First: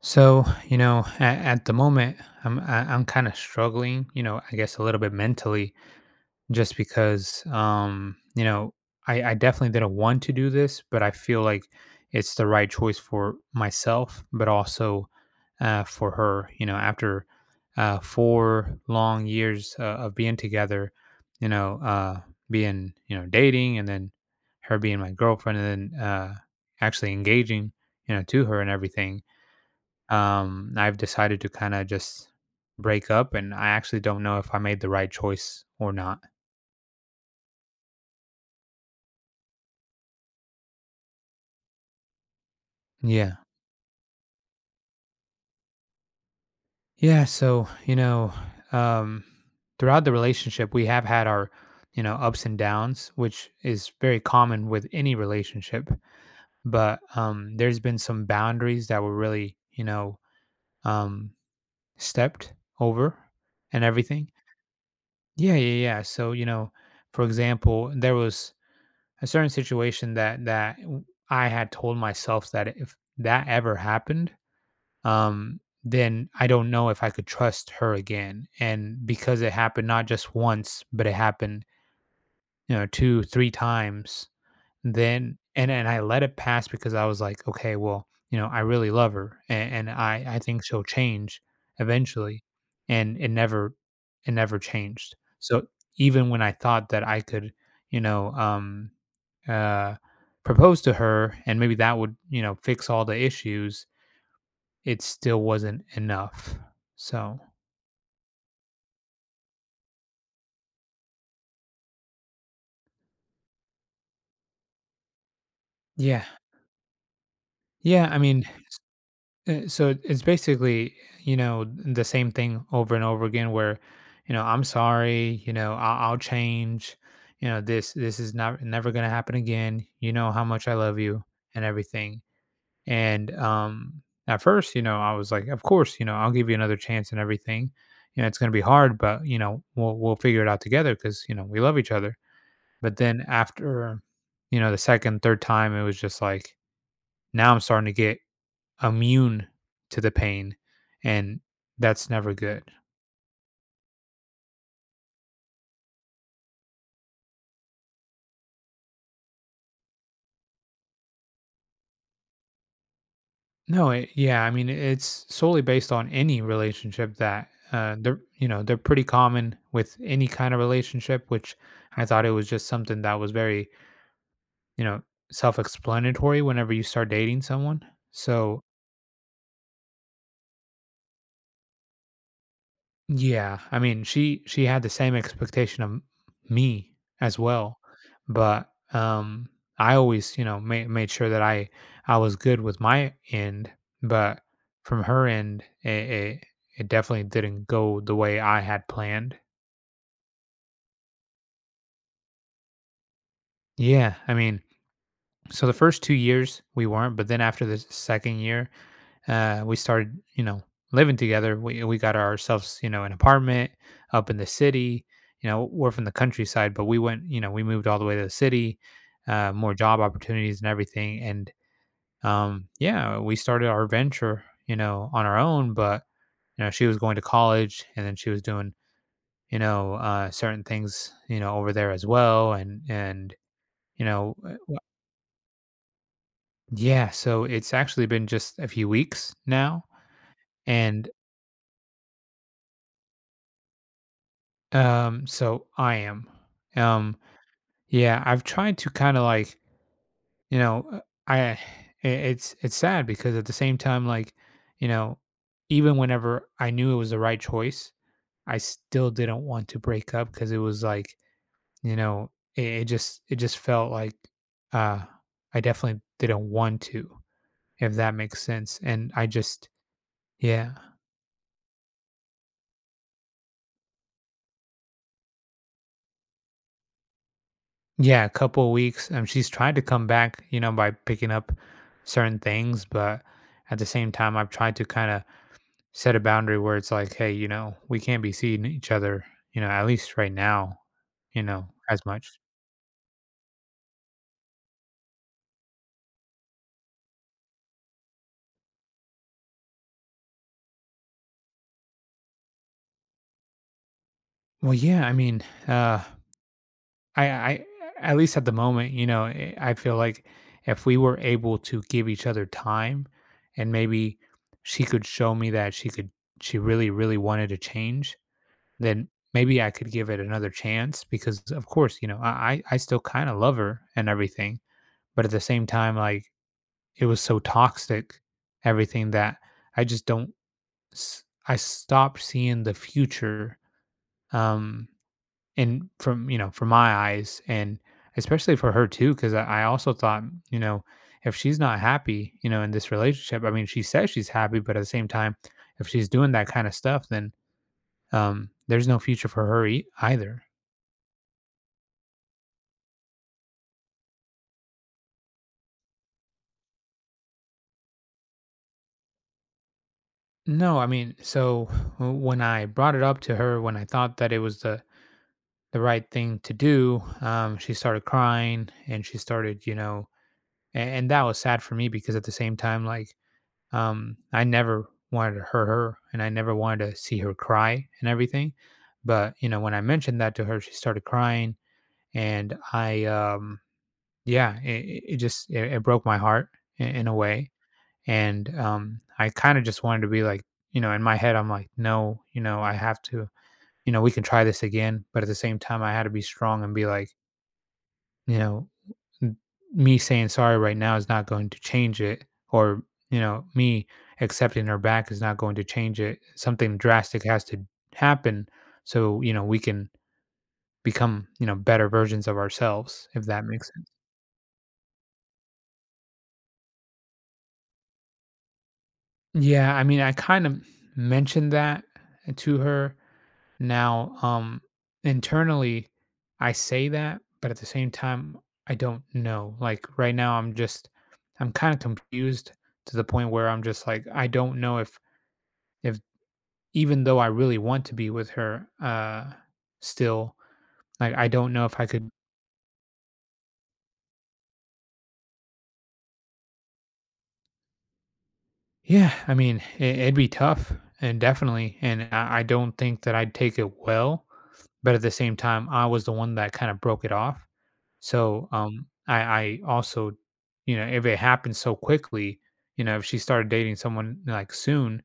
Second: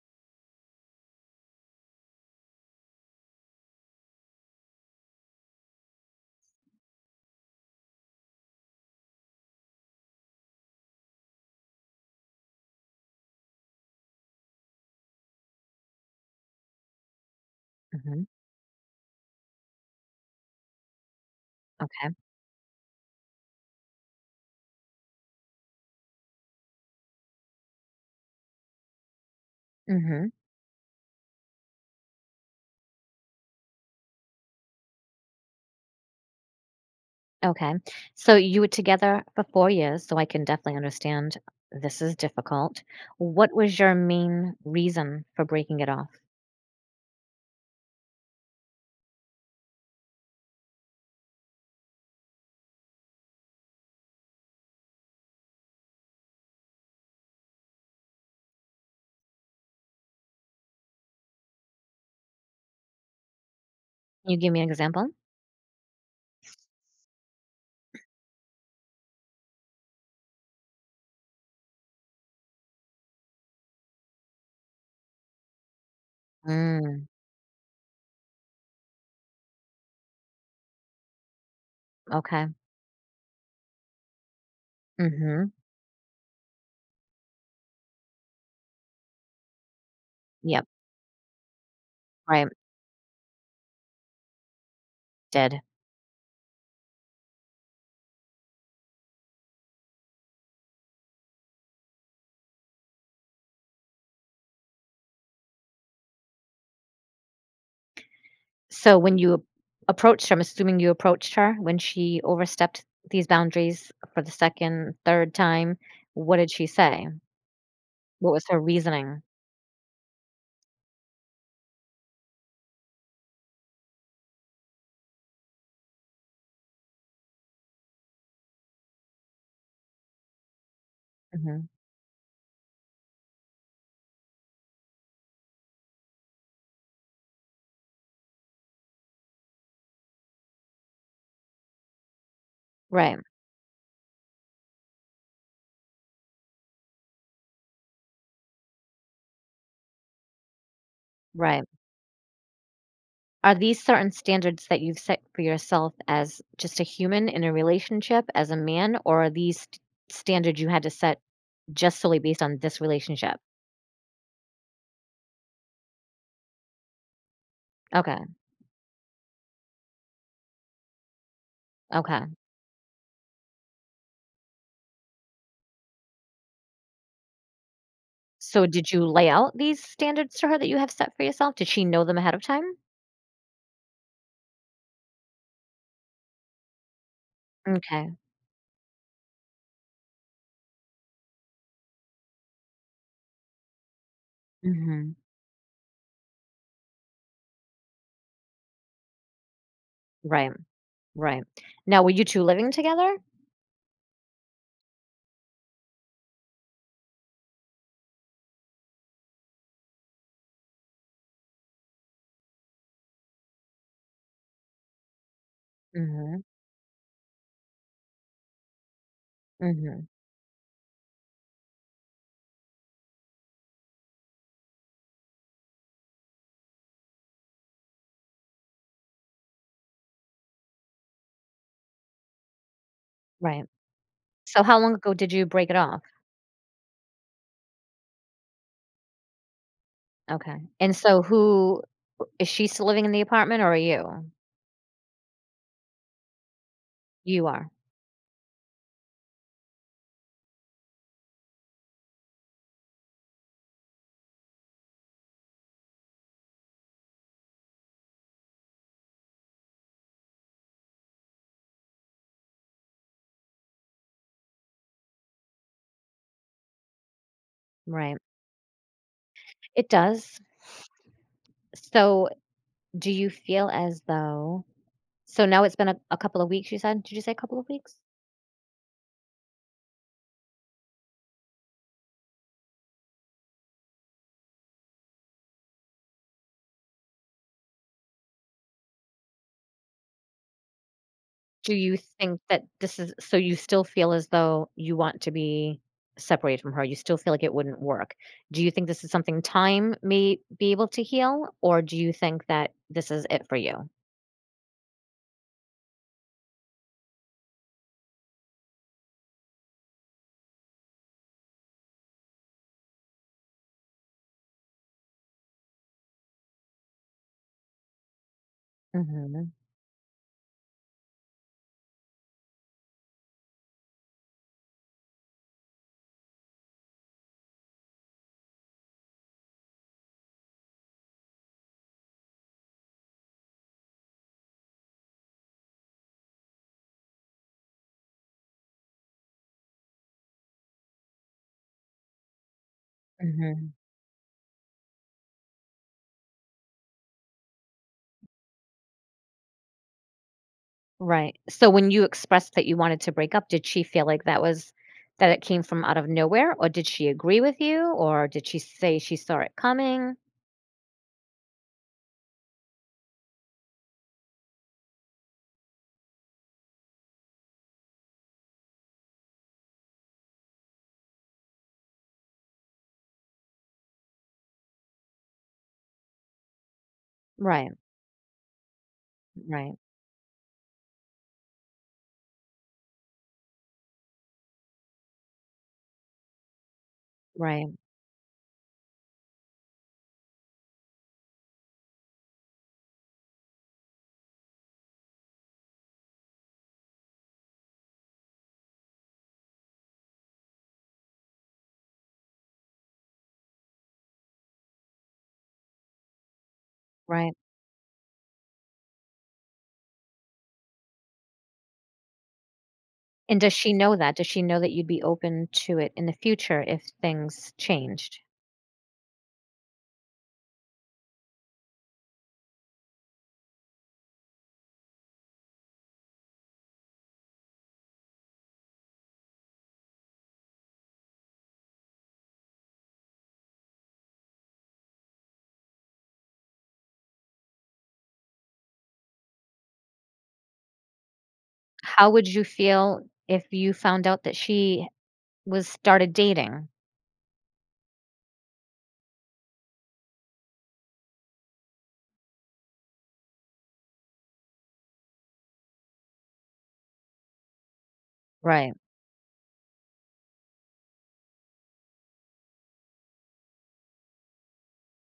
So, at the moment, I'm kind of struggling. I guess a little bit mentally, just because, I definitely didn't want to do this, but I feel like it's the right choice for myself, but also for her. After Mhm, 4 long years of being together, you know, okay, uh, being dating, and then her being my girlfriend, and then actually engaging, to her and everything mhm, um, I've decided to kind of just break up, and I actually don't know if I made the right choice or not. okay. So you were together for 4 years, so I can definitely understand this is difficult. Yeah. What was your main reason for breaking it off? Yeah. So, um, throughout the relationship, we have had our ups and downs, which is very common with any relationship. But there's been some boundaries that were really, um, stepped over and everything. Can you give me an example? Yeah. Yeah. Yeah. So, for example, there was a certain situation that I had told myself that if that ever happened, then I don't know if Mm, I could trust her again. And because it happened not just once, but it happened, okay, two, three times, then mhm, and I let it pass because I was like, "Okay, well, I really love her and I think yep, she'll change eventually." right, And it never changed. did. So even when I thought that I could, you know, um uh propose to her and maybe that would fix all the issues, it still wasn't enough. So, So when you ap approached her, I'm assuming you approached her when she overstepped these boundaries for the 2nd, 3rd time, yeah. what did she say? Yeah, I What was mean, her reasoning? So it's basically, the same thing over and over again where, I'm sorry, I'll change, this is not, never going to happen again. You know how much I love you and Mhm, everything. And, at first, I was like, of course, I'll give you another chance and everything. It's going to be hard, but we'll figure it out together because, we love each other. But right, then after, the second, third time, it was just like, now I'm starting to get immune to the pain, and right. that's never good. Are these certain standards that you've set for yourself as just a human in a relationship, as a man, or are these standards you had to set just solely based on this relationship? No, yeah, I mean, it's solely based on any relationship that Okay, they're pretty common with any kind of relationship, which I thought it okay. was just something that was very, you know, self explanatory whenever you start dating someone. So So did you lay out these standards to her that you have set for yourself? Did she know them ahead of time? yeah, I mean, she had the same expectation of me as well, Okay. but I always, made sure that I was good with my end, but from Mhm. her end, it definitely didn't go the way I had planned. Right, right. Now, were you two living together? Yeah, I mean, so the first 2 years we weren't, but then after the second year, we started, living together. We got ourselves, an apartment up in the city. We're from the Mhm. countryside, but we went, you know, we moved all the way to the city, more job Mhm. opportunities and everything. And yeah, we started our venture, on our own. But she was going to college, and then she was doing, certain things, over there as well. And Right. you know, So uh, how long ago did you break it off? yeah, so it's actually been just a few weeks now, Okay. And and so who is she still living in the apartment, or are you? So I am. Um, You are. yeah, I've tried to kind of like, you know, uh, I it's sad because at the same time, like, you know, even whenever I knew it was the right choice, I still didn't want to break up because it was like, you know, it just felt like uh I definitely didn't want to, if that Right. makes sense. And I just It does. Yeah. So, do you feel as though, now it's been a couple of weeks, you said? Did you say a couple of weeks? Yeah, a couple of weeks. She's tried to come back, by picking up certain things, but at the same time, I've tried to kind of set a boundary where it's like, hey, we can't be seeing each other, at least right now, Do you as much. think that this is, so you still feel as though you want to be separated from her? You still feel like it wouldn't work. Do you think this is something time may be able to heal, or do you think that this is it for you? Well, yeah, I mean, uh, I, I, at least at the moment, I feel like if we were able to give each other time, and maybe she could show me that she could, she really, really wanted to change, then Hmm. maybe I could give it another chance because of course, I still kind of love her and everything, but at the same time, like, it was so toxic, everything, that I just don't s- I stopped seeing the future um and from from my eyes. And especially for her too, because I also thought, you know if she's not happy, in this relationship. I mean, Hmm. she says she's happy, but at the same time, if she's doing that kind of stuff, then there's no future for her either. Right. So when you expressed that you wanted to break up, did she feel like that was, that it came from out of nowhere, or did she agree with you, or did she say she saw it coming? No, I mean, so when I brought it up to her, when I thought that it was the right thing to do, she started crying and she started, and that was sad for me because at the same time, like, I never wanted to hurt her and I never wanted to see her Right, cry and everything. But when right, I mentioned that to her, she started crying, and yeah, it broke my heart in a way, right, and I kind of just wanted to be like, in my head I'm like, "No, I have to, we can try this again." But at the same time, I had to be strong and be like, you know "N- Me saying sorry right now is not going to change it. Or me accepting her back is not going to change it. Something drastic right. has to happen, so we can become, better versions of ourselves, if And that does makes she sense." know that? Does she know that you'd be open to it in the future if things changed? Yeah, I mean, I kind of mentioned that to her. Now, internally, I say that, but at the same time, I don't know. Like right now, I'm kind of confused to the point where I'm just like, I don't know if even though I really want to be with her, still, like, I don't know if I How could. would you feel if you found out that she was started dating? Yeah, I mean, it'd be tough and definitely, and I don't think that I'd take it well. But at the same time, I was the one that kind of broke it off. So, Right, if it happened so quickly, if she started dating someone like soon,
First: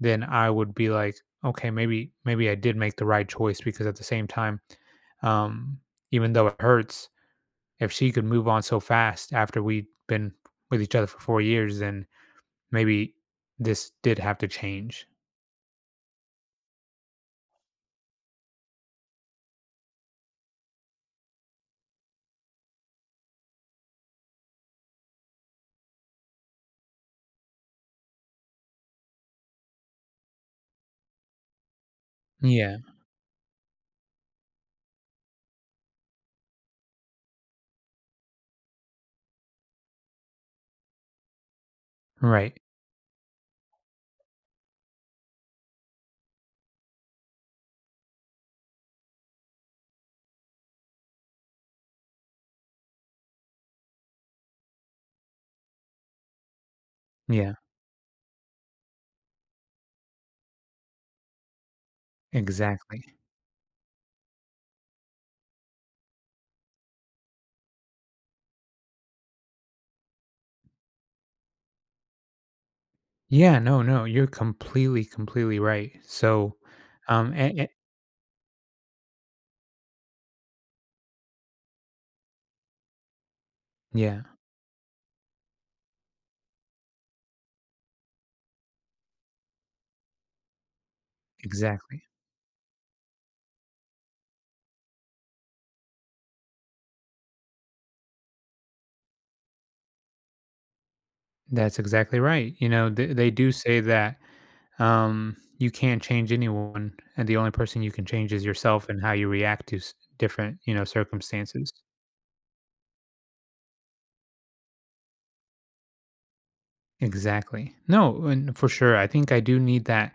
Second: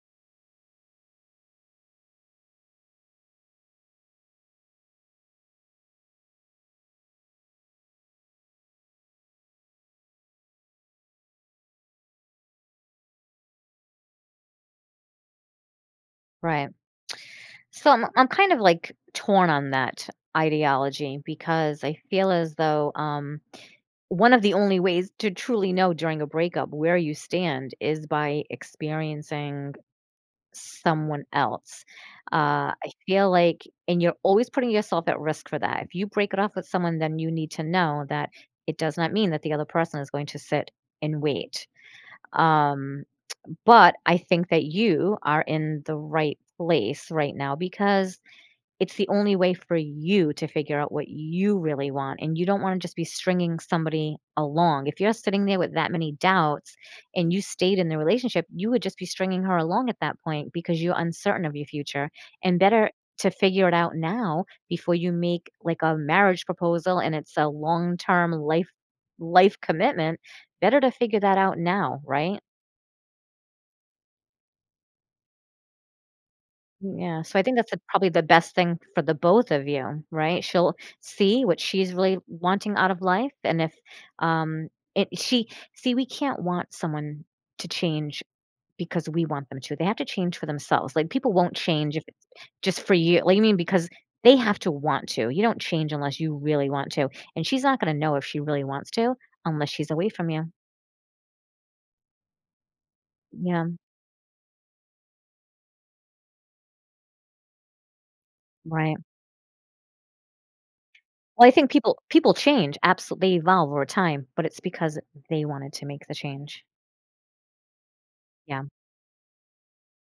then I would be like, okay, maybe I did make the right choice because at the same time, um, even though it hurts, if she could move on so fast after we'd been with each other for 4 years, then maybe this did have to change. right. So I'm kind of like torn on that ideology because I feel as though, one of the only ways to truly know during a breakup where you stand is by experiencing someone else. Yeah. I feel like, and you're always putting yourself at risk for that. If you break it off with someone, then you need to know that it does not mean that the other person is going to sit and wait. Right. Um, but I think that you are in the right place right now because it's the only way for you to figure out what you really want, and you don't wanna just be stringing somebody along. If you're sitting there with that many doubts and you Yeah. stayed in the relationship, you would just be stringing her along at that point because you're uncertain of your future, and better Exactly. to figure it out now before you make, like, a marriage proposal and it's a long-term life commitment. Better to figure that out now, right? Yeah, no, no, you're completely, completely right. So, Yeah, um, so I think a- a- that's the probably the best thing for the both of you, right? She'll see what she's really wanting out of life, and if, yeah, um, it, she, see, we can't want someone to change because we want them to. They have to change for themselves. Like, people won't change if exactly. it's just for you. Like you mean, because they have to want to. You don't change unless you really want to, and she's not going to know if she really wants to unless she's away from you. That's exactly right. They do Yeah, say that you can't change anyone, and the only person you can change is yourself right. and how you react to different, Well, I think circumstances. people change. Absolutely, they evolve over time, but it's because they wanted to make the change. Exactly. No, and Yeah. for sure, I think I do need that,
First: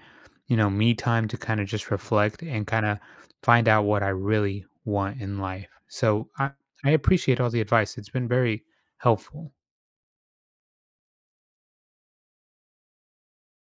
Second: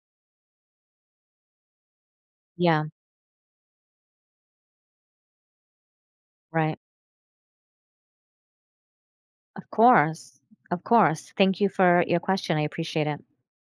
me time to kind of just reflect and Yeah, kind of find out what I really want in life. So I, right. I appreciate all the advice. It's been very helpful. Of course, of course. Thank you for your question, I appreciate it.